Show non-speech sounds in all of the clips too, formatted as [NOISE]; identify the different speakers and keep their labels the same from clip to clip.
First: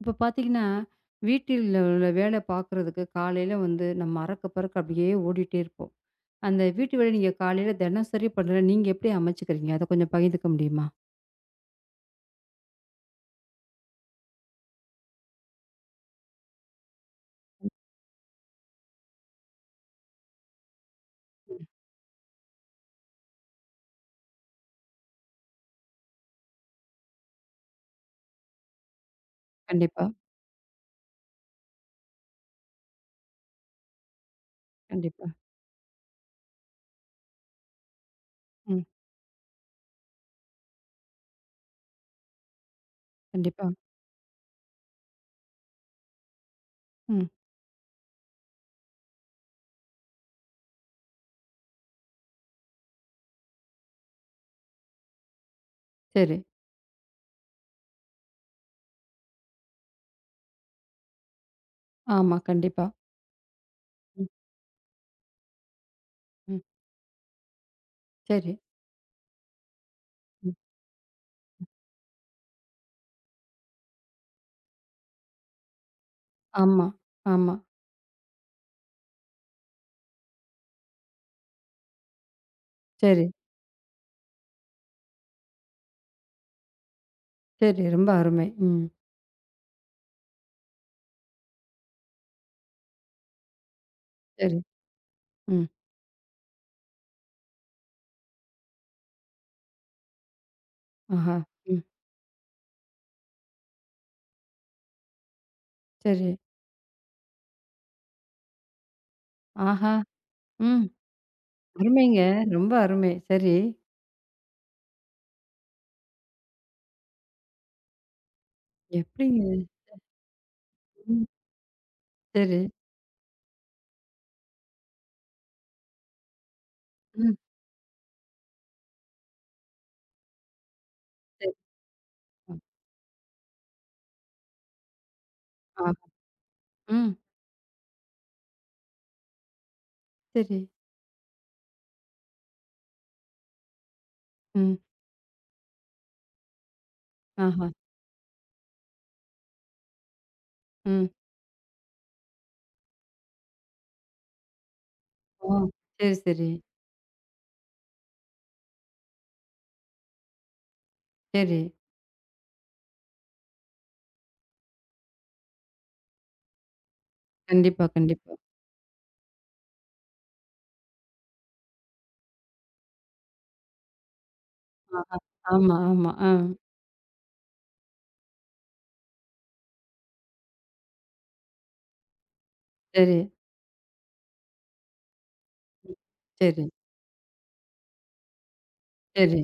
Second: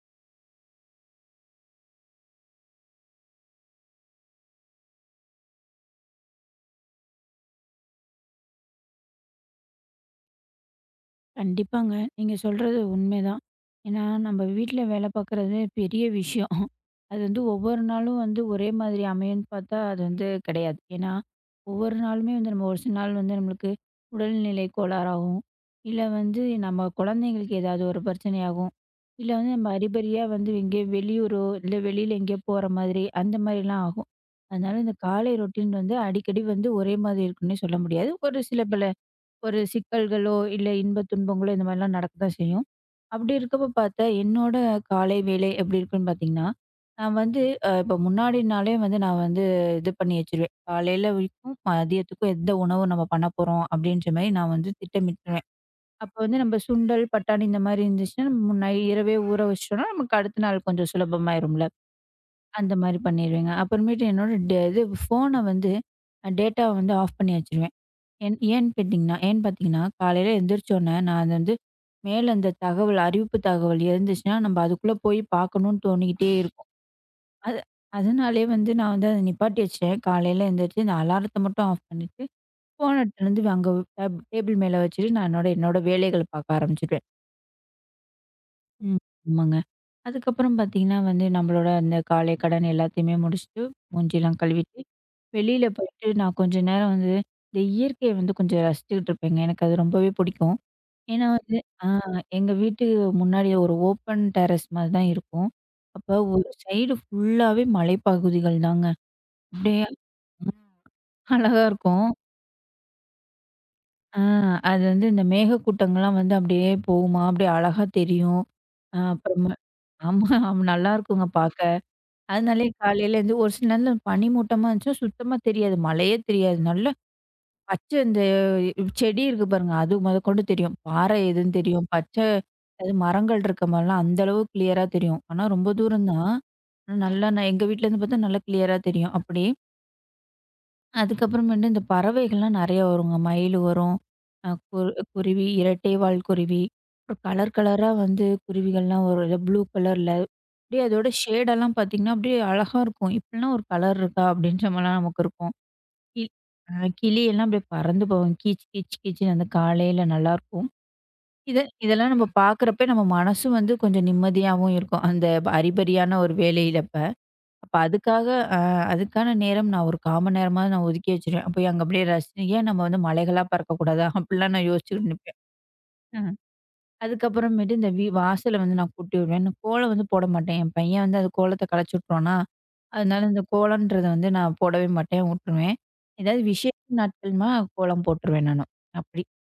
Speaker 1: இப்ப பார்த்தீங்கன்னா, வீட்டில் உள்ள வேலை பார்க்குறதுக்கு காலையில வந்து நம்ம அறக்க பறக்க அப்படியே ஓடிட்டே இருப்போம். அந்த வீட்டு வேலை நீங்க காலையில தினசரி பண்ற நீங்க எப்படி அமைச்சுக்கிறீங்க? அத கொஞ்சம் பகிர்ந்துக்க முடியுமா?
Speaker 2: கண்டிப்பாங்க. நீங்க சொல்றது உண்மைதான். ஏன்னா, நம்ம வீட்ல வேலை பார்க்குறது பெரிய விஷயம். அது வந்து ஒவ்வொரு நாளும் வந்து ஒரே மாதிரி அமையும்ன்னு பார்த்தா, அது வந்து கிடையாது. ஏன்னா, ஒவ்வொரு நாளுமே வந்து நம்ம ஒரு சில நாள் வந்து நம்மளுக்கு உடல்நிலை கோளாறாகும். இல்ல வந்து நம்ம குழந்தைங்களுக்கு ஏதாவது ஒரு பிரச்சனையாகும். இல்ல வந்து நம்ம
Speaker 1: கண்டிப்பா,
Speaker 2: அறிபறியா வந்து எங்கேயோ வெளியூரோ, இல்ல வெளியில எங்கேயோ போற மாதிரி அந்த மாதிரிலாம் ஆகும். அதனால இந்த
Speaker 1: கண்டிப்பா.
Speaker 2: காலை ரொட்டீன் வந்து அடிக்கடி வந்து ஒரே மாதிரி இருக்குன்னே சொல்ல முடியாது. ஒரு சில
Speaker 1: ம்.
Speaker 2: பல ஒரு சிக்கல்களோ, இல்ல இன்ப துன்பங்களோ இந்த மாரிலாம் நடக்கத்தான் செய்யும். அப்படி
Speaker 1: கண்டிப்பா.
Speaker 2: இருக்கப்ப பார்த்தா, என்னோட காலை வேலை எப்படி இருக்குன்னு பார்த்தீங்கன்னா, நான்
Speaker 1: ம்.
Speaker 2: வந்து இப்போ முன்னாடி நாளே வந்து நான் வந்து இது பண்ணி வச்சுருவேன். காலையில வரைக்கும், மதியத்துக்கும் எந்த உணவு நம்ம பண்ண போறோம் அப்படின்ற மாரி நான் வந்து திட்டமிட்டுருவேன். அப்போ
Speaker 1: சரி.
Speaker 2: வந்து நம்ம சுண்டல், பட்டாணி இந்த மாரி இருந்துச்சுன்னா, நம்ம முன்ன இரவே ஊற வச்சுட்டோம்னா, நமக்கு அடுத்த நாள் கொஞ்சம் சுலபமாயிரும்ல.
Speaker 1: ஆமா.
Speaker 2: அந்த
Speaker 1: கண்டிப்பா.
Speaker 2: மாரி பண்ணிருவேங்க. அப்புறமேட்டு
Speaker 1: ம்.
Speaker 2: என்னோட டே இது ஃபோன வந்து
Speaker 1: ம்.
Speaker 2: டேட்டாவ வந்து ஆஃப் பண்ணி வச்சுருவேன்.
Speaker 1: சரி.
Speaker 2: ஏன்னு பார்த்தீங்கன்னா, காலையில
Speaker 1: ம்.
Speaker 2: எந்திரிச்சோனே, நான் அது வந்து மேல அந்த தகவல், அறிவிப்பு தகவல் இருந்துச்சுன்னா, நம்ம அதுக்குள்ள போய் பார்க்கணும்னு தோணிக்கிட்டே இருக்கும்.
Speaker 1: ஆமா, ஆமா.
Speaker 2: அது அதனாலயே வந்து நான் வந்து அத நிப்பாட்டி வச்சுட்டேன். காலையில எந்திரிச்சு இந்த அலாரத்த மட்டும் ஆஃப் பண்ணிட்டு, ஃபோன்
Speaker 1: சரி,
Speaker 2: எடுத்துட்டு வந்து அங்க டேபிள் மேல வச்சுட்டு, நான் என்னோட என்னோட வேலைகள பார்க்க ஆரம்பிச்சுருவேன்.
Speaker 1: சரி. ரொம்ப அருமை. ம்.
Speaker 2: ம். ஆமாங்க. அதுக்கப்புறம் பார்த்தீங்கன்னா வந்து, நம்மளோட அந்த காலை கடன் எல்லாத்தையுமே முடிச்சுட்டு, மூஞ்சிலாம்
Speaker 1: சரி.
Speaker 2: கழுவிட்டு,
Speaker 1: ம்.
Speaker 2: வெளியில போயிட்டு நான் கொஞ்ச நேரம் வந்து, இந்த இயற்கைய வந்து கொஞ்சம் ரசிச்சுக்கிட்டு இருப்பேங்க. எனக்கு அது ரொம்பவே பிடிக்கும். ஏன்னா
Speaker 1: ஆஹா.
Speaker 2: வந்து
Speaker 1: ம்.
Speaker 2: ஆ எங்க வீட்டு முன்னாடி ஒரு ஓப்பன் டெரஸ் மாரி தான் இருக்கும். அப்ப
Speaker 1: சரி.
Speaker 2: ஒரு சைடு ஃபுல்லாவே மலைப்பகுதிகள் தாங்க. அப்படியே
Speaker 1: ஆஹா.
Speaker 2: ம்,
Speaker 1: ம்.
Speaker 2: அழகா இருக்கும்.
Speaker 1: அருமைங்க. ரொம்ப அருமை. சரி.
Speaker 2: ஆ அது வந்து இந்த மேகக்கூட்டங்கள்லாம் வந்து அப்படியே போகுமா, அப்படியே அழகா தெரியும்.
Speaker 1: எப்படிங்க?
Speaker 2: அப்புறமா ஆமா
Speaker 1: ம்.
Speaker 2: நல்லாருக்குங்க பார்க்க.
Speaker 1: சரி.
Speaker 2: அதனாலயே காலையில எழுந்து ஒரு சில நேரத்துல பனிமூட்டமா இருந்துச்சுன்னா சுத்தமா தெரியாது. மழையே தெரியாது. நல்ல
Speaker 1: ம்.
Speaker 2: பச்சை இந்த செடி இருக்கு பாருங்க. அது மொதற்கொண்டு தெரியும். பாறை
Speaker 1: சரி.
Speaker 2: எதுன்னு தெரியும். பச்சை அது மரங்கள் இருக்க மாரிலாம் அந்த அளவு கிளியரா தெரியும். ஆனா ரொம்ப
Speaker 1: ஆ.
Speaker 2: தூரம் தான். ஆனா
Speaker 1: ம்.
Speaker 2: நல்லா நான் எங்க வீட்லேருந்து பார்த்தா நல்லா கிளியரா தெரியும். அப்படி.
Speaker 1: சரி.
Speaker 2: அதுக்கப்புறமேட்டு இந்த பறவைகள்லாம் நெறைய வருங்க. மயில் வரும். அ
Speaker 1: ம்.
Speaker 2: கு குருவி, இரட்டை வால் குருவி. அப்புறம் கலர்
Speaker 1: ஆஹா.
Speaker 2: கலரா வந்து குருவிகள்லாம் வரும். இந்த ப்ளூ கலர்ல. அப்படியே
Speaker 1: ம்.
Speaker 2: அதோட ஷேடெல்லாம் பார்த்தீங்கன்னா, அப்படியே அழகா இருக்கும். இப்படிலாம் ஒரு கலர் இருக்கா? அப்படின்ற மாரிலாம் நமக்கு
Speaker 1: ஓ!
Speaker 2: இருக்கும்.
Speaker 1: சரி,
Speaker 2: கி
Speaker 1: சரி,
Speaker 2: ஆ கிளி எல்லாம் அப்படியே பறந்து போகும். கீச் கீச் கீச்சுன்னு அந்த காலையில நல்லாயிருக்கும். இத
Speaker 1: சரி.
Speaker 2: இதெல்லாம் நம்ம பார்க்குறப்ப நம்ம மனசும் வந்து கொஞ்சம் நிம்மதியாவும் இருக்கும். அந்த அரிபரியான ஒரு வேலையில அப்ப. அப்ப
Speaker 1: கண்டிப்பா,
Speaker 2: அதுக்காக
Speaker 1: கண்டிப்பா.
Speaker 2: அ அதுக்கான நேரம் நான் ஒரு 1/4 மணி நேரமாவது நான் ஒதுக்கி வச்சுருவேன். போய் அங்க அப்படியே ரசிச்சு ஏன் நம்ம வந்து மலைகளா பறக்கக்கூடாதா? அப்படிலாம் நான் யோசிச்சுக்கிட்டு
Speaker 1: ஆஹா.
Speaker 2: நிப்பேன்.
Speaker 1: ஆமா, ஆமா. ஆ.
Speaker 2: அதுக்கப்புறமேட்டு இந்த வாசல வந்து நான் கூட்டி விடுவேன். இந்த கோலம் வந்து போட மாட்டேன். என் பையன் வந்து அது கோலத்த கலச்சு விட்டுருவானா,
Speaker 1: சரி.
Speaker 2: அதனால இந்த கோலம்ன்றத வந்து நான் போடவே மாட்டேன், விட்டுருவேன்.
Speaker 1: ம்.
Speaker 2: ஏதாவது
Speaker 1: சரி,
Speaker 2: விசேஷ நாட்கள்னா கோலம் போட்டுருவேன் நானு. அப்படி.
Speaker 1: சரி.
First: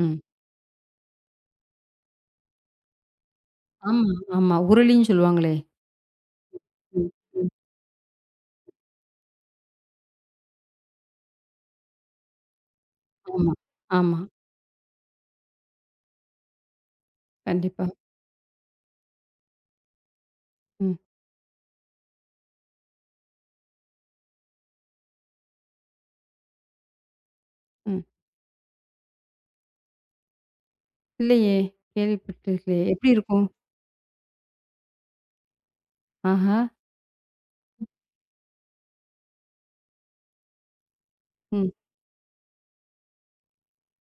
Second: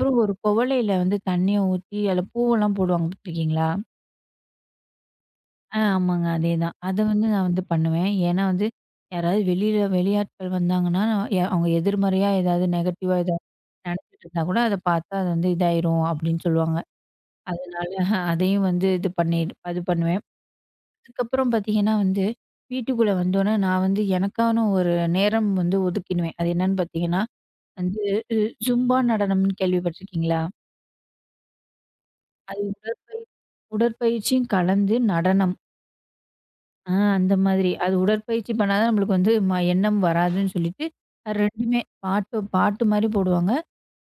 Speaker 1: ம்.
Speaker 2: ஒரு குவளையில வந்து தண்ணிய ஊத்தி அதில பூவெல்லாம் போடுவாங்க பார்த்துருக்கீங்களா?
Speaker 1: ஆமா, ஆமா. உருளின்னு சொல்லுவாங்களே!
Speaker 2: ஆ ஆமாங்க. அதேதான். அத
Speaker 1: ம்,
Speaker 2: வந்து நான்
Speaker 1: ம்.
Speaker 2: வந்து பண்ணுவேன். ஏன்னா வந்து யாராவது வெளியில வெளியாட்கள் வந்தாங்கன்னா, நான் அவங்க எதிர்மறையா ஏதாவது நெகட்டிவா ஏதாவது
Speaker 1: ஆமா, ஆமா.
Speaker 2: நினச்சிட்டு இருந்தா கூட அத பார்த்தா அது வந்து இதாயிரும் அப்படின்னு சொல்லுவாங்க.
Speaker 1: கண்டிப்பா.
Speaker 2: அதனால அதையும் வந்து இது பண்ணி அது பண்ணுவேன்.
Speaker 1: ம்,
Speaker 2: அதுக்கப்புறம் பார்த்தீங்கன்னா வந்து, வீட்டுக்குள்ள வந்தோனே நான் வந்து எனக்கான ஒரு நேரம் வந்து ஒதுக்கிடுவேன். அது என்னன்னு பார்த்தீங்கன்னா, வந்து
Speaker 1: ம்.
Speaker 2: இ ஜும்பா நடனம்னு கேள்விப்பட்டுருக்கீங்களா?
Speaker 1: இல்லையே!
Speaker 2: அது
Speaker 1: கேள்விப்பட்டதில்லையே! எப்படி இருக்கும்?
Speaker 2: உடற்பயிற்சியும் கலந்து நடனம்.
Speaker 1: ஆஹா.
Speaker 2: அந்த மாதிரி. அது உடற்பயிற்சி பண்ணா தான் நம்மளுக்கு வந்து எண்ணம் வராதுன்னு சொல்லிட்டு, அது
Speaker 1: ம்.
Speaker 2: 2மே பாட்டு பாட்டு மாரி போடுவாங்க.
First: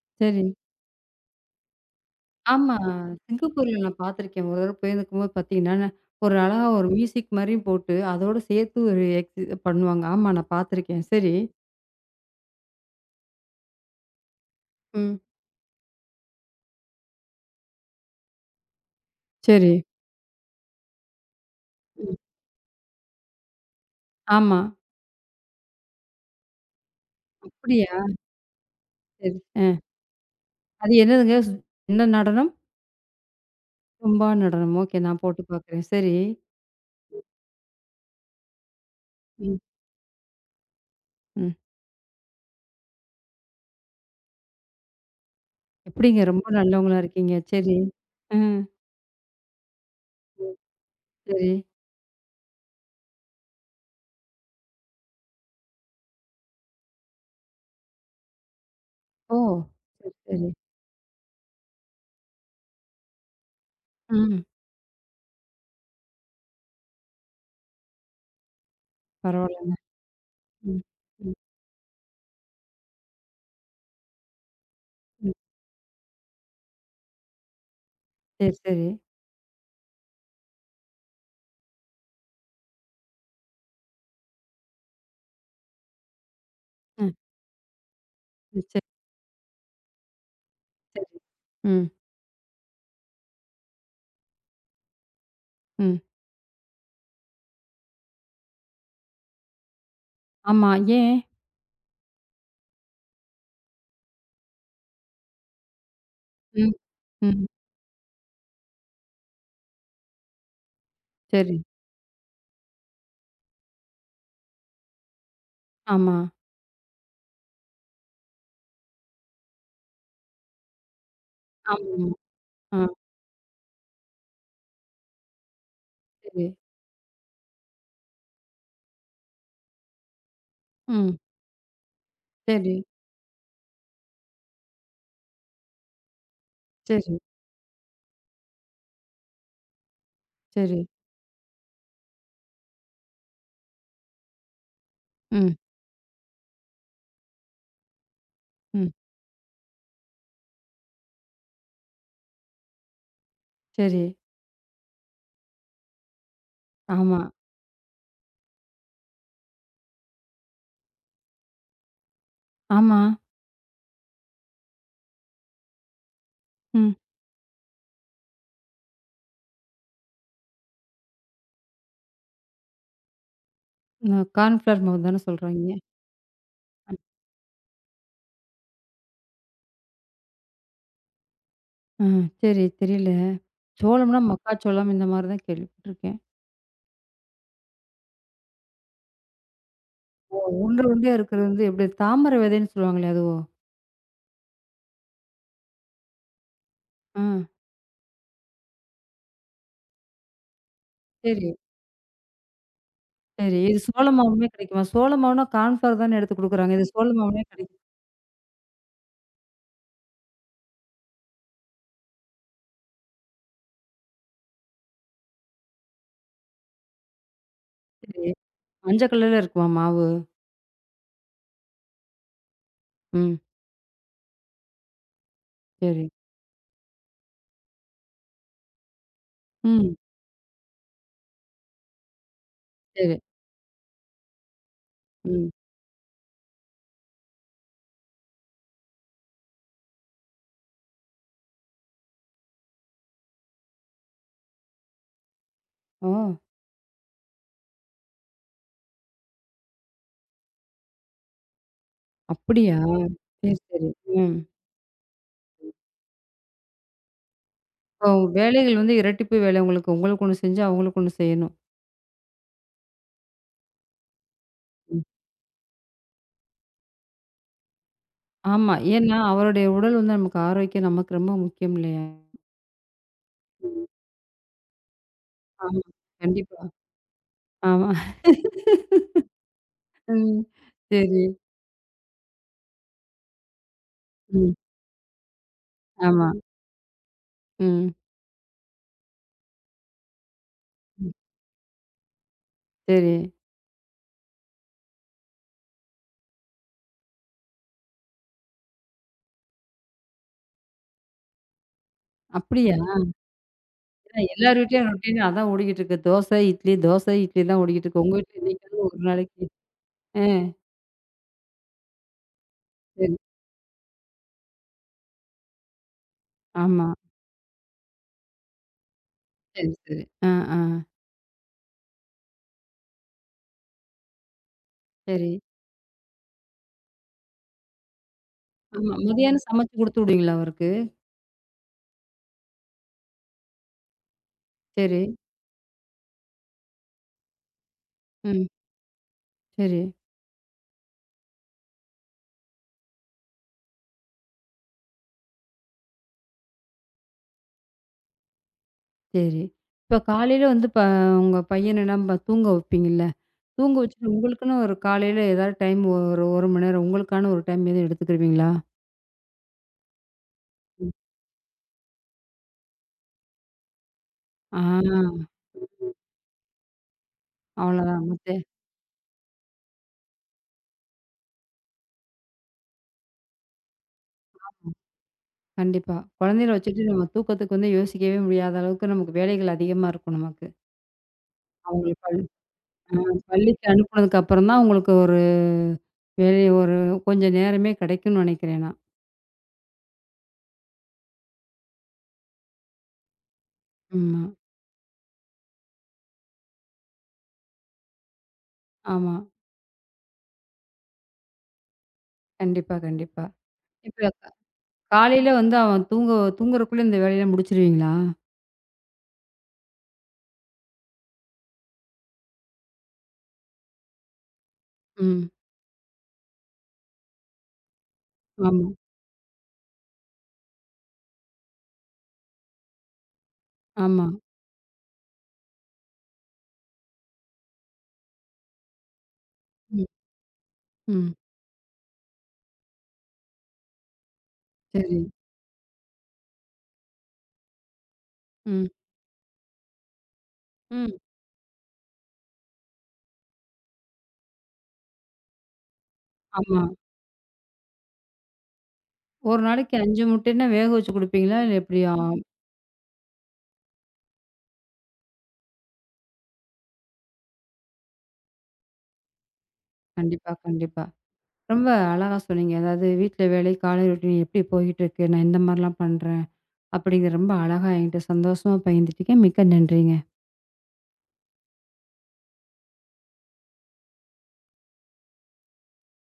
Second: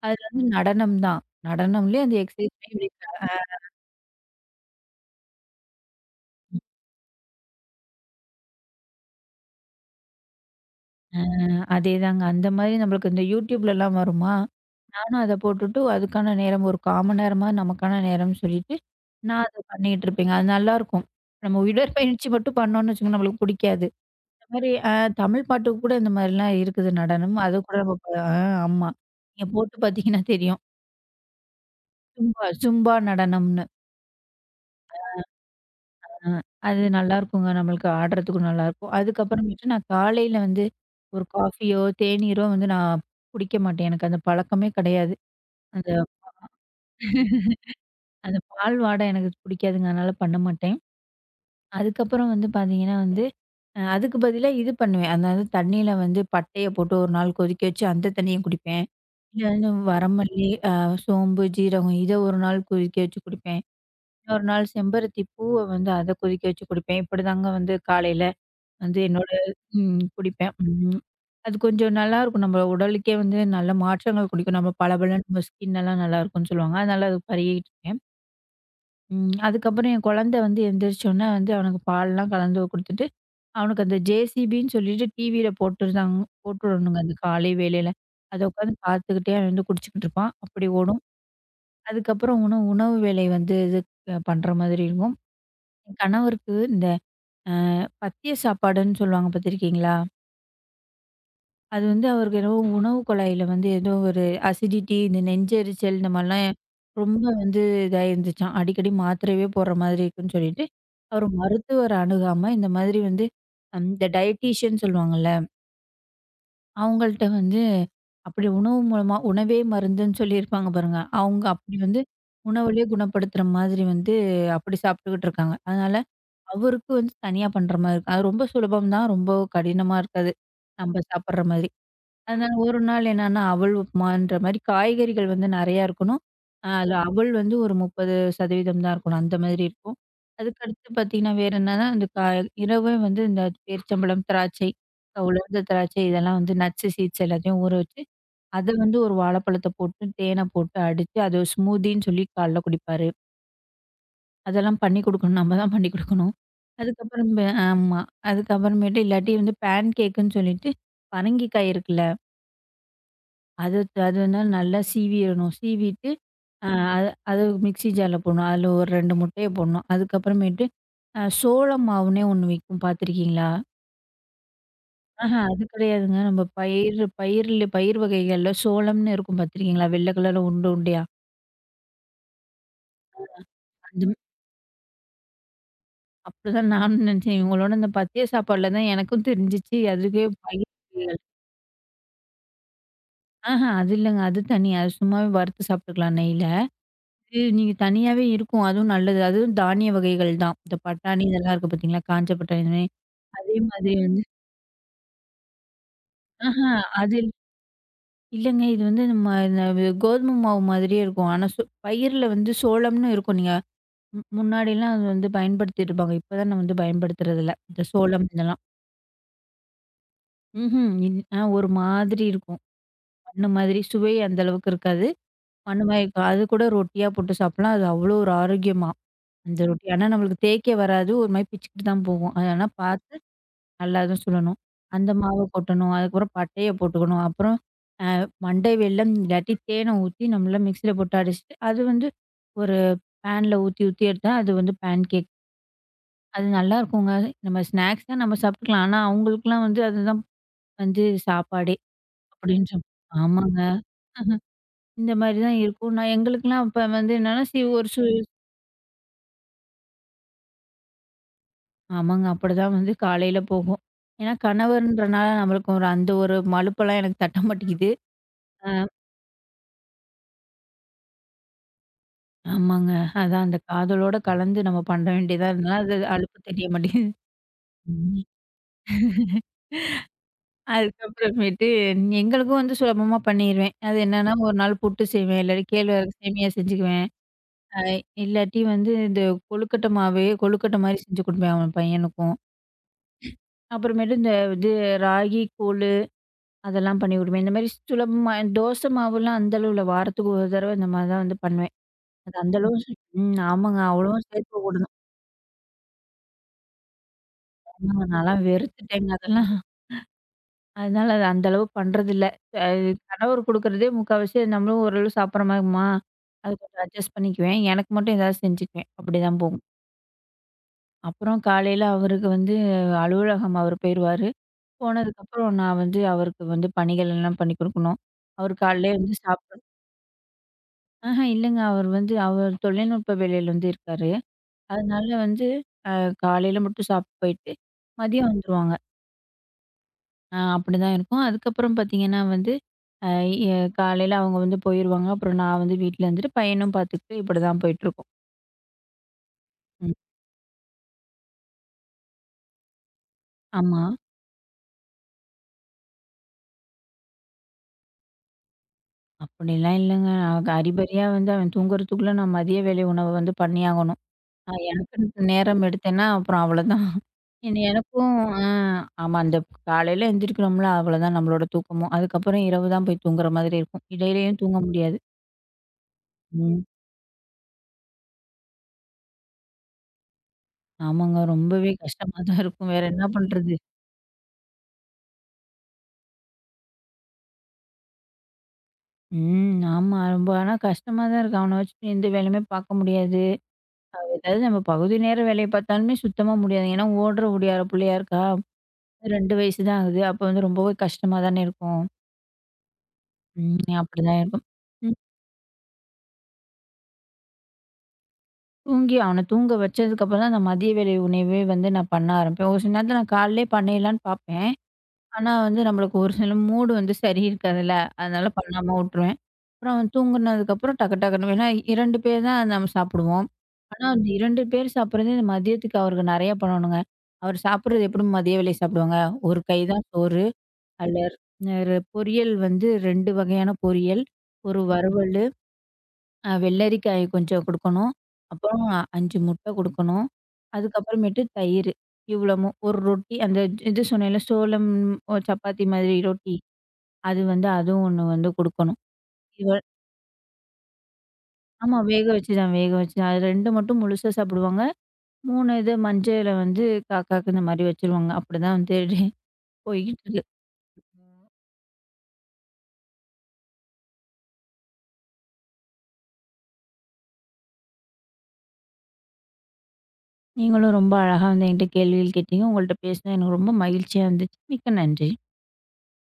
Speaker 2: அதுல
Speaker 1: சரி.
Speaker 2: வந்து நடனம் தான். நடனம்லயே அந்த எக்ஸர்சைஸ்
Speaker 1: ஆமா.
Speaker 2: மாரி.
Speaker 1: சிங்கப்பூர்ல நான் பார்த்துருக்கேன். ஒரு தடவ போயிருக்கும்போது பார்த்தீங்கன்னா, ந ஒரு அழகா ஒரு மியூசிக் மாரியும் போட்டு, அதோட சேர்த்து ஒரு எக்ஸ் பண்ணுவாங்க. ஆமா, நான் பார்த்துருக்கேன்.
Speaker 2: ஆ
Speaker 1: சரி.
Speaker 2: அதேதாங்க. அந்த மாரி நம்மளுக்கு இந்த YouTubeலலாம் வருமா?
Speaker 1: ம்.
Speaker 2: நானும் அத போட்டுட்டு அதுக்கான நேரம் ஒரு 1/4 மணி நேரமா நமக்கான நேரம்னு சொல்லிட்டு, நான் அத
Speaker 1: சரி.
Speaker 2: பண்ணிட்டு இருப்பேங்க. அது நல்லாருக்கும். நம்ம
Speaker 1: ம்.
Speaker 2: உடற்பயிற்சி மட்டும் பண்ணோம்னு வச்சுக்கோங்க, நம்மளுக்கு புடிக்காது. இந்த
Speaker 1: ஆமா.
Speaker 2: மாரி தமிழ் பாட்டுக்கு கூட இந்த மாரிலாம் இருக்குது நடனம். அது கூட நம்ம
Speaker 1: அப்படியா?
Speaker 2: ப அ ஆமா.
Speaker 1: சரி.
Speaker 2: நீங்க போட்டு
Speaker 1: அ
Speaker 2: பார்த்தீங்கன்னா தெரியும்.
Speaker 1: அது என்னதுங்க? ஸ் என்ன
Speaker 2: ஜும்பா
Speaker 1: நடனம்?
Speaker 2: ஜும்பா நடனம்னு.
Speaker 1: ஜும்பா நடனம். ஓகே. நான் போட்டு பார்க்குறேன். சரி.
Speaker 2: அ அது நல்லாருக்குங்க. நம்மளுக்கு ஆடுறதுக்கும் நல்லாருக்கும்.
Speaker 1: ம்.
Speaker 2: அதுக்கப்புறமேட்டு நான் காலையில வந்து ஒரு
Speaker 1: ம்.
Speaker 2: காஃபியோ, தேநீரோ வந்து நான் குடிக்க மாட்டேன். எனக்கு அந்த பழக்கமே கிடையாது. அந்த
Speaker 1: எப்படிங்க ரொம்ப நல்லவங்களா இருக்கீங்க. சரி. அ.
Speaker 2: அந்த பால் வாடை எனக்கு பிடிக்காதுங்க. அதனால பண்ண
Speaker 1: ம்.
Speaker 2: மாட்டேன்.
Speaker 1: சரி.
Speaker 2: அதுக்கப்புறம் வந்து பார்த்தீங்கன்னா வந்து, அதுக்கு பதிலா இது பண்ணுவேன். அதாவது தண்ணீல வந்து பட்டைய போட்டு ஒரு நாள் கொதிக்க வச்சு அந்த தண்ணிய குடிப்பேன்.
Speaker 1: ஓ!
Speaker 2: இல்ல வந்து
Speaker 1: சரி,
Speaker 2: வரமல்லி,
Speaker 1: சரி.
Speaker 2: சோம்பு, ஜீரகம் இத ஒரு நாள் கொதிக்க வச்சு குடிப்பேன்.
Speaker 1: ம்.
Speaker 2: இன்னொரு நாள் செம்பருத்தி பூவ வந்து அத கொதிக்க வச்சு குடிப்பேன். இப்படிதாங்க வந்து காலையில வந்து என்னோட
Speaker 1: பரவாயில்லங்க.
Speaker 2: ம் குடிப்பேன்.
Speaker 1: ம்.
Speaker 2: ம்.
Speaker 1: ம்.
Speaker 2: அது கொஞ்சம் நல்லாயிருக்கும். நம்ம உடலுக்கே வந்து நல்ல மாற்றங்கள் குடிக்கும். நம்ம பளபளன்னு
Speaker 1: ம்.
Speaker 2: நம்ம ஸ்கின் எல்லாம் நல்லாயிருக்கும்னு சொல்லுவாங்க. அதனால அது பருகிட்டு இருக்கேன்.
Speaker 1: சரி, சரி.
Speaker 2: ம். அதுக்கப்புறம் என் குழந்தை வந்து எந்திரிச்சோனே வந்து அவனுக்கு பால்லாம் கலந்து குடுத்துட்டு அவனுக்கு அந்த ஜேசிபின்னு சொல்லிட்டு டிவியில போட்டுருந்தாங்க. போட்டுடணுங்க
Speaker 1: அ. ம்.
Speaker 2: அந்த காலை வேளையில. அத உட்காந்து
Speaker 1: சரி,
Speaker 2: பார்த்துக்கிட்டே அவன் வந்து குடிச்சுக்கிட்டு இருப்பான். அப்படி ஓடும்.
Speaker 1: சரி. ம்.
Speaker 2: அதுக்கப்புறம் உணவு உணவு வேலை வந்து இது பண்ற மாதிரி இருக்கும்.
Speaker 1: ம்.
Speaker 2: என் கணவருக்கு இந்த அ பத்திய சாப்பாடுன்னு சொல்லுவாங்க பார்த்துருக்கீங்களா?
Speaker 1: ஆமா. ஏன்?
Speaker 2: அது வந்து அவருக்கு ஏதோ உணவு குழாயில வந்து ஏதோ ஒரு அசிடிட்டி, இந்த நெஞ்செரிச்சல் இந்த மாரிலாம்
Speaker 1: ம்.
Speaker 2: ரொம்ப
Speaker 1: ம்.
Speaker 2: வந்து இதா இருந்துச்சாம். அடிக்கடி மாத்திரையே போடுற மாதிரி இருக்குன்னு சொல்லிட்டு, அவர்
Speaker 1: சரி.
Speaker 2: மருத்துவர அணுகாம இந்த மாதிரி வந்து இந்த டயட்டீஷியன் சொல்லுவாங்கல்ல.
Speaker 1: ஆமா.
Speaker 2: அவங்கள்ட்ட வந்து அப்படி உணவு மூலமா உணவே மருந்துன்னு சொல்லியிருப்பாங்க பாருங்க. அவங்க அப்படி வந்து
Speaker 1: ஆமாமா. ஆ.
Speaker 2: உணவுலயே குணப்படுத்துற மாதிரி வந்து அப்படி சாப்பிட்டுக்கிட்டு இருக்காங்க. அதனால
Speaker 1: சரி.
Speaker 2: அவருக்கு வந்து தனியா பண்ற மாரி இருக்கும். அது ரொம்ப சுலபம் தான். ரொம்ப கடினமா இருக்காது. நம்ம
Speaker 1: ம்.
Speaker 2: சாப்பிடுற மாதிரி. அதனால
Speaker 1: சரி,
Speaker 2: ஒரு நாள் என்னன்னா, அவல் உப்புமான்ற மாரி காய்கறிகள் வந்து நெறையா இருக்கணும். அதுல
Speaker 1: சரி,
Speaker 2: அவல் வந்து ஒரு 30% தான் இருக்கணும். அந்த மாதிரி இருக்கும்.
Speaker 1: சரி.
Speaker 2: அதுக்கடுத்து பார்த்தீங்கன்னா, வேற என்னன்னா, இந்த இரவே வந்து இந்த பேரிச்சம்பழம், திராட்சை,
Speaker 1: ம்.
Speaker 2: உலர்ந்த திராட்சை இதெல்லாம் வந்து நட்ஸ், சீட்ஸ் எல்லாத்தையும் ஊற வச்சு, அத
Speaker 1: ம்.
Speaker 2: வந்து ஒரு வாழைப்பழத்த போட்டு, தேன போட்டு அடிச்சு, அது ஸ்மூதின்னு சொல்லி காலைல குடிப்பாரு.
Speaker 1: சரி.
Speaker 2: அதெல்லாம் பண்ணி குடுக்கணும். நம்ம தான் பண்ணி குடுக்கணும்.
Speaker 1: ஆமா.
Speaker 2: அதுக்கப்புறம் ஆமா. அதுக்கப்புறமேட்டு இல்லாட்டி வந்து பேன் கேக்குன்னு சொல்லிட்டு, பரங்கிக்காய் இருக்குல்ல
Speaker 1: ஆமா.
Speaker 2: அது அது வந்து நல்லா சீவிடணும். சீவிட்டு அ
Speaker 1: ம்.
Speaker 2: அது அது மிக்ஸி ஜார்ல போடணும். அதில ஒரு 2 முட்டைய போடணும். அதுக்கப்புறமேட்டு சோள மாவுன்னே ஒண்ணு விக்கும் பார்த்துருக்கீங்களா?
Speaker 1: இந்த கார்ன்ஃப்ளவர் மாவு தானே
Speaker 2: ஆஹா அது
Speaker 1: சொல்றாய்ங்க?
Speaker 2: கிடையாதுங்க. நம்ம பயிர் வகைகள்ல சோளம்னு இருக்கும் பார்த்துருக்கீங்களா? வெள்ள கலர்ல உருண்டை உருண்டையா?
Speaker 1: ஆ சரி தெரியல.
Speaker 2: அந்த ம-
Speaker 1: சோளம்னா மக்காச்சோளம் இந்த மாரி தான் கேள்விப்பட்டுருக்கேன்.
Speaker 2: அப்படிதான் நானும் நினச்சேன். இவங்களோட இந்த பத்திய சாப்பாடுல தான் எனக்கும் தெரிஞ்சுச்சு. அதுவே பயிர்
Speaker 1: உருண்டை உருண்டையா
Speaker 2: வகைகள்.
Speaker 1: இருக்கிறது வந்து எப்படி தாமரை விதைன்னு சொல்லுவாங்களே அதுவோ?
Speaker 2: ஆஹா அது இல்லங்க. அது தனி. அது சும்மாவே வறுத்து சாப்பிட்டுக்கலாம் நெய்ல.
Speaker 1: ஆ
Speaker 2: இது நீங்க தனியாவே இருக்கும். அதுவும் நல்லது. அதுவும் தானிய வகைகள் தான். இந்த பட்டாணி
Speaker 1: சரி,
Speaker 2: இதெல்லாம் இருக்கு பார்த்தீங்களா? காஞ்ச பட்டாணி இதுமாரி. அதே
Speaker 1: சரி. இது
Speaker 2: மாதிரி
Speaker 1: சோள
Speaker 2: வந்து
Speaker 1: மாவுமே கிடைக்குமா? சோள மாவுனா கார்ன்ஃப்ளவர் தானே எடுத்து
Speaker 2: ஆஹா
Speaker 1: குடுக்குறாங்க. இது சோள
Speaker 2: அது
Speaker 1: மாவுலயே கிடைக்கும்.
Speaker 2: இல்லங்க. இது வந்து நம்ம இந்த கோதுமை மாவு மாதிரியே இருக்கும். ஆனா பயிர்ல வந்து சோளம்னு இருக்கும். நீங்க முன்னாடிலாம் அது வந்து பயன்படுத்திட்டு இருப்பாங்க. இப்ப தான் நான் வந்து பயன்படுத்துறதில்ல. இந்த
Speaker 1: சரி.
Speaker 2: சோளம் இதெல்லாம்.
Speaker 1: மஞ்ச கலர்ல இருக்குமா மாவு?
Speaker 2: ம்ஹ்ம். இன் ஆ ஒரு மாதிரி இருக்கும்.
Speaker 1: ம்.
Speaker 2: மண்ணு மாதிரி சுவை அந்த அளவுக்கு இருக்காது. மண்ணு மாதிரி
Speaker 1: சரி.
Speaker 2: இருக்கும். அது கூட ரொட்டியா போட்டு சாப்பிடலாம். அது அவ்வளோ ஒரு ஆரோக்கியமா. அந்த ரொட்டி.
Speaker 1: ம்.
Speaker 2: ஆனா நம்மளுக்கு தேய்க்க வராது. ஒரு மாரி பிச்சுக்கிட்டு தான் போகும். அதனால பார்த்து
Speaker 1: சரி.
Speaker 2: நல்லா தான் சுடணும். அந்த மாவ
Speaker 1: ம்.
Speaker 2: கொட்டணும். அதுக்கப்புறம் பட்டைய போட்டுக்கணும். அப்புறம் மண்டை வெல்லம் இல்லாட்டி தேனை ஊத்தி நம்மளா மிக்ஸியில போட்டு அடிச்சுட்டு, அது வந்து ஒரு பேன்ல ஊத்தி ஊத்தி எடுத்தா, அது வந்து பேன் கேக்.
Speaker 1: ஓ!
Speaker 2: அது நல்லாருக்குங்க. நம்ம ஸ்நாக்ஸா நம்ம சாப்பிட்டுக்கலாம். ஆனா, அவங்களுக்குலாம் வந்து அதுதான் வந்து சாப்பாடே
Speaker 1: அப்படியா?
Speaker 2: அப்படின்ற
Speaker 1: சரி,
Speaker 2: ஆமாங்க.
Speaker 1: சரி. ம்.
Speaker 2: இந்த மாரி தான் இருக்கும். நான் எங்களுக்கெல்லாம் அப்ப வந்து என்னன்னா, சி ஒரு சு
Speaker 1: இப்போ வேலைகள் வந்து இரட்டிப்பு வேலை உங்களுக்கு. உங்களுக்கு ஒண்ணு செஞ்சு அவங்களுக்கு ஒண்ணு செய்யணும்.
Speaker 2: ஆமாங்க. அப்படிதான் வந்து காலையில போகும். ஏன்னா
Speaker 1: ம்.
Speaker 2: கணவர்ன்றனால நம்மளுக்கு ஒரு அந்த ஒரு மலுப்பெல்லாம் எனக்கு தட்ட மாட்டேங்குது. அ
Speaker 1: ஆமா. ஏன்னா, அவருடைய உடல் வந்து நமக்கு ஆரோக்கியம் நமக்கு ரொம்ப முக்கியம் இல்லையா?
Speaker 2: ஆமாங்க. அதான் அந்த
Speaker 1: ம்.
Speaker 2: காதலோட கலந்து நம்ம பண்ண வேண்டியதா இருந்ததுனால,
Speaker 1: ஆமா.
Speaker 2: அது அலுப்பு
Speaker 1: கண்டிப்பா.
Speaker 2: தெரிய மாட்டேங்குது.
Speaker 1: ஆமா.
Speaker 2: ம்.
Speaker 1: ம். சரி.
Speaker 2: அதுக்கப்புறமேட்டு எங்களுக்கும் வந்து சுலபமா பண்ணிருவேன். அது என்னன்னா,
Speaker 1: ம்.
Speaker 2: ஒரு நாள் புட்டு செய்வேன், இல்லாட்டி கேழ்வரகு
Speaker 1: ஆமா.
Speaker 2: சேமியா செஞ்சுக்குவேன். அ
Speaker 1: ம்.
Speaker 2: இல்லாட்டி வந்து இந்த கொழுக்கட்டை மாவு, கொழுக்கட்டை மாரி
Speaker 1: ம்.
Speaker 2: செஞ்சு குடுப்பேன் அவன் பையனுக்கும்.
Speaker 1: சரி.
Speaker 2: அப்புறமேட்டு இந்த இது ராகி கூழு அதெல்லாம் பண்ணி குடுப்பேன். இந்த மாரி சுலபமா தோசை மாவுலாம் அந்த அளவு இல்ல. வாரத்துக்கு ஒரு தடவை இந்த மாரி தான் வந்து பண்ணுவேன். அது அந்த
Speaker 1: அப்படியா?
Speaker 2: அளவு ம் ஆமாங்க.
Speaker 1: ஏன்னா
Speaker 2: அவ்வளவும்
Speaker 1: எல்லார் வீட்லயும்
Speaker 2: சேர்க்கக்கூடாது.
Speaker 1: ரொட்டீனா அதான் ஓடிக்கிட்டு இருக்கு. தோசை, இட்லி, தோசை, இட்லி தான் ஓடிக்கிட்டு இருக்கு.
Speaker 2: ஆமாங்க
Speaker 1: உங்க வீட்ல
Speaker 2: நான்லாம்
Speaker 1: என்னைக்காவது ஒரு
Speaker 2: வெறுத்துட்டேங்க
Speaker 1: நாளைக்கு
Speaker 2: அதெல்லாம்.
Speaker 1: ஆ
Speaker 2: அதனால அது அந்த அளவு பண்றதில்ல. அ
Speaker 1: சரி.
Speaker 2: கணவர் குடுக்குறதே முக்காவாசி நம்மளும் ஓரளவு சாப்பிடுறோமாம்மா, அது கொஞ்சம்
Speaker 1: ஆமா.
Speaker 2: அட்ஜஸ்ட் பண்ணிக்குவேன். எனக்கு மட்டும் ஏதாவது செஞ்சுக்குவேன். அப்படிதான் போகும்.
Speaker 1: சரி, சரி. ஆ, ஆ.
Speaker 2: அப்புறம் காலையில அவருக்கு வந்து அலுவலகம் அவர் போயிருவாரு.
Speaker 1: சரி.
Speaker 2: போனதுக்கப்புறம் நான் வந்து அவருக்கு வந்து பணிகள் எல்லாம் பண்ணி குடுக்கணும். அவர் காலையிலே
Speaker 1: ஆமா.
Speaker 2: வந்து
Speaker 1: மதியானம்
Speaker 2: சாப்பிட
Speaker 1: சமைச்சு குடுத்து விடுவீங்களா அவருக்கு?
Speaker 2: ஆஹ இல்லங்க. அவர் வந்து அவர் தொழில்நுட்ப வேலையில வந்து இருக்காரு.
Speaker 1: சரி.
Speaker 2: அதனால வந்து அ காலையில மட்டும் சாப்பிட்டு போயிட்டு, மதியம்
Speaker 1: ம்.
Speaker 2: வந்துருவாங்க.
Speaker 1: சரி,
Speaker 2: அப்படிதான் இருக்கும். அதுக்கப்புறம் பார்த்தீங்கன்னா வந்து, அ எ காலையில அவங்க வந்து போயிருவாங்க. அப்புறம் நான் வந்து வீட்ல இருந்துட்டு பையனும் பார்த்துக்கிட்டு இப்படிதான் போயிட்டுருக்கும்.
Speaker 1: சரி.
Speaker 2: ம்.
Speaker 1: இப்ப காலையில வந்து ப உங்க பையன நம்ப தூங்க வைப்பீங்கல்ல? தூங்க
Speaker 2: ஆமா.
Speaker 1: வச்சுட்டு உங்களுக்குன்னு ஒரு காலையில ஏதாவது டைம் ஒரு 1 மணி நேரம் உங்களுக்கான ஒரு டைம் எதுவும் எடுத்துக்கிருவீங்களா?
Speaker 2: அப்படிலாம் இல்லங்க. நான்
Speaker 1: ம்.
Speaker 2: அரிபரியா வந்து அவன் தூங்குறதுக்குள்ள நான் மதிய வேலை உணவு வந்து பண்ணியாகணும்.
Speaker 1: ஆ
Speaker 2: எனக்குன்னு நேரம் எடுத்தேன்னா அப்புறம் அவ்வளோதான். என்ன
Speaker 1: அவ்வளோதான்.
Speaker 2: எனக்கும்
Speaker 1: மத்த
Speaker 2: அ ஆமா அந்த காலையில எந்திரிக்கிறோம்ல அவ்வளோதான் நம்மளோட தூக்கமும். அதுக்கப்புறம் இரவு தான் போய் தூங்குற மாதிரி இருக்கும். இடையிலயும் தூங்க முடியாது.
Speaker 1: கண்டிப்பா. குழந்தைகள
Speaker 2: ம்.
Speaker 1: வச்சுட்டு நம்ம தூக்கத்துக்கு வந்து யோசிக்கவே முடியாத அளவுக்கு நமக்கு வேலைகள் அதிகமா இருக்கும் நமக்கு.
Speaker 2: ஆமாங்க ரொம்பவே
Speaker 1: அவங்கள பள்
Speaker 2: கஷ்டமா தான் இருக்கும். வேற என்ன பண்றது?
Speaker 1: பள்ளிக்கு அனுப்புனதுக்கு அப்புறம் தான் உங்களுக்கு ஒரு வேலை ஒரு கொஞ்சம் நேரமே கிடைக்கும்னு நினைக்கிறேன் நான்.
Speaker 2: ம். ஆமா. ரொம்ப ஆனா கஷ்டமா தான் இருக்கு. அவன வச்சுட்டு எந்த வேலையுமே பார்க்க முடியாது. அவ
Speaker 1: ஆமா,
Speaker 2: ஏதாவது நம்ம பகுதி நேர வேலைய பார்த்தாலுமே சுத்தமா முடியாது. ஏன்னா ஓடுற ஓடியார புள்ளையா இருக்கா.
Speaker 1: ஆமா.
Speaker 2: 2 வயசு தான் ஆகுது. அப்ப வந்து ரொம்பவே கஷ்டமா தானே இருக்கும்.
Speaker 1: கண்டிப்பா, கண்டிப்பா.
Speaker 2: ம்.
Speaker 1: இப்ப
Speaker 2: அப்படிதான்
Speaker 1: கா-
Speaker 2: இருக்கும். ம்.
Speaker 1: காலையில வந்து அவன் தூங்குறக்குள்ள இந்த வேலையெல்லாம் முடிச்சுருவீங்களா?
Speaker 2: அவன தூங்க வச்சதுக்கப்புறம் தான் அந்த மதிய வேலை உணவே வந்து நான் பண்ண ஆரம்பிப்பேன். ஒரு சில நேரத்தில நான் காலையிலேயே பண்ணிடலான்னு பார்ப்பேன்.
Speaker 1: ம்.
Speaker 2: ஆனா வந்து நம்மளுக்கு ஒரு சில மூடு வந்து சரி இருக்காதுல்ல. அதனால
Speaker 1: ஆமா,
Speaker 2: பண்ணாம விட்டுருவேன். அப்புறம் தூங்குனதுக்கப்புறம் டக்கு டக்குன்னு ஏன்னா 2 பேர் தான் நம்ம சாப்பிடுவோம். ஆனா
Speaker 1: ஆமா.
Speaker 2: அந்த 2 பேர் சாப்பிடுறதே இந்த மதியத்துக்கு அவருக்கு நெறைய பண்ணணுங்க. அவர் சாப்பிடுறது எப்படியும் மதிய வேளை சாப்பிடுவாங்க. ஒரு கை தான்
Speaker 1: ம்,
Speaker 2: சோறு,
Speaker 1: ம்.
Speaker 2: அல்லர் பொரியல் வந்து 2 வகையான பொரியல், ஒரு
Speaker 1: சரி.
Speaker 2: வறுவல். வெள்ளரிக்காய் கொஞ்சம் குடுக்கணும். அப்புறம்
Speaker 1: ம்,
Speaker 2: 5 முட்டை குடுக்கணும்.
Speaker 1: ம்.
Speaker 2: அதுக்கப்புறமேட்டு தயிரு. இவ்வளமும் ஒரு ரொட்டி அந்த இது சொன்னேன்ல சோளம் சப்பாத்தி மாதிரி ரொட்டி.
Speaker 1: ஆமா.
Speaker 2: அது வந்து அதுவும் 1 வந்து குடுக்கணும்.
Speaker 1: ஒரு
Speaker 2: இவ
Speaker 1: நாளைக்கு 5 முட்டைன்னா வேக வச்சு குடுப்பீங்களா? இல்ல
Speaker 2: ஆமா
Speaker 1: எப்படியா? ம்.
Speaker 2: வேக வச்சு தான். அது 2 மட்டும் முழுசா சாப்பிடுவாங்க. 3 இது மஞ்சள வந்து காக்காக்கு இந்த மாரி வச்சுருவாங்க. அப்படிதான் வந்து [LAUGHS] போய்கிட்டு இருக்கு.
Speaker 1: கண்டிப்பா, கண்டிப்பா. ரொம்ப அழகா சொன்னீங்க. அதாவது வீட்ல வேலை, காலை ரொட்டீன் எப்படி போயிட்டுருக்கு? நான் இந்த மாரிலாம் பண்றேன். அப்படிங்கிற ரொம்ப அழகா என்கிட்ட சந்தோஷமா பகிர்ந்துட்டீங்க. மிக்க நன்றிங்க.
Speaker 2: நீங்களும் ரொம்ப அழகா வந்து என்கிட்ட கேள்விகள் கேட்டீங்க. உங்கள்ட்ட பேசினது எனக்கு ரொம்ப மகிழ்ச்சியா இருந்துச்சு. மிக்க நன்றி.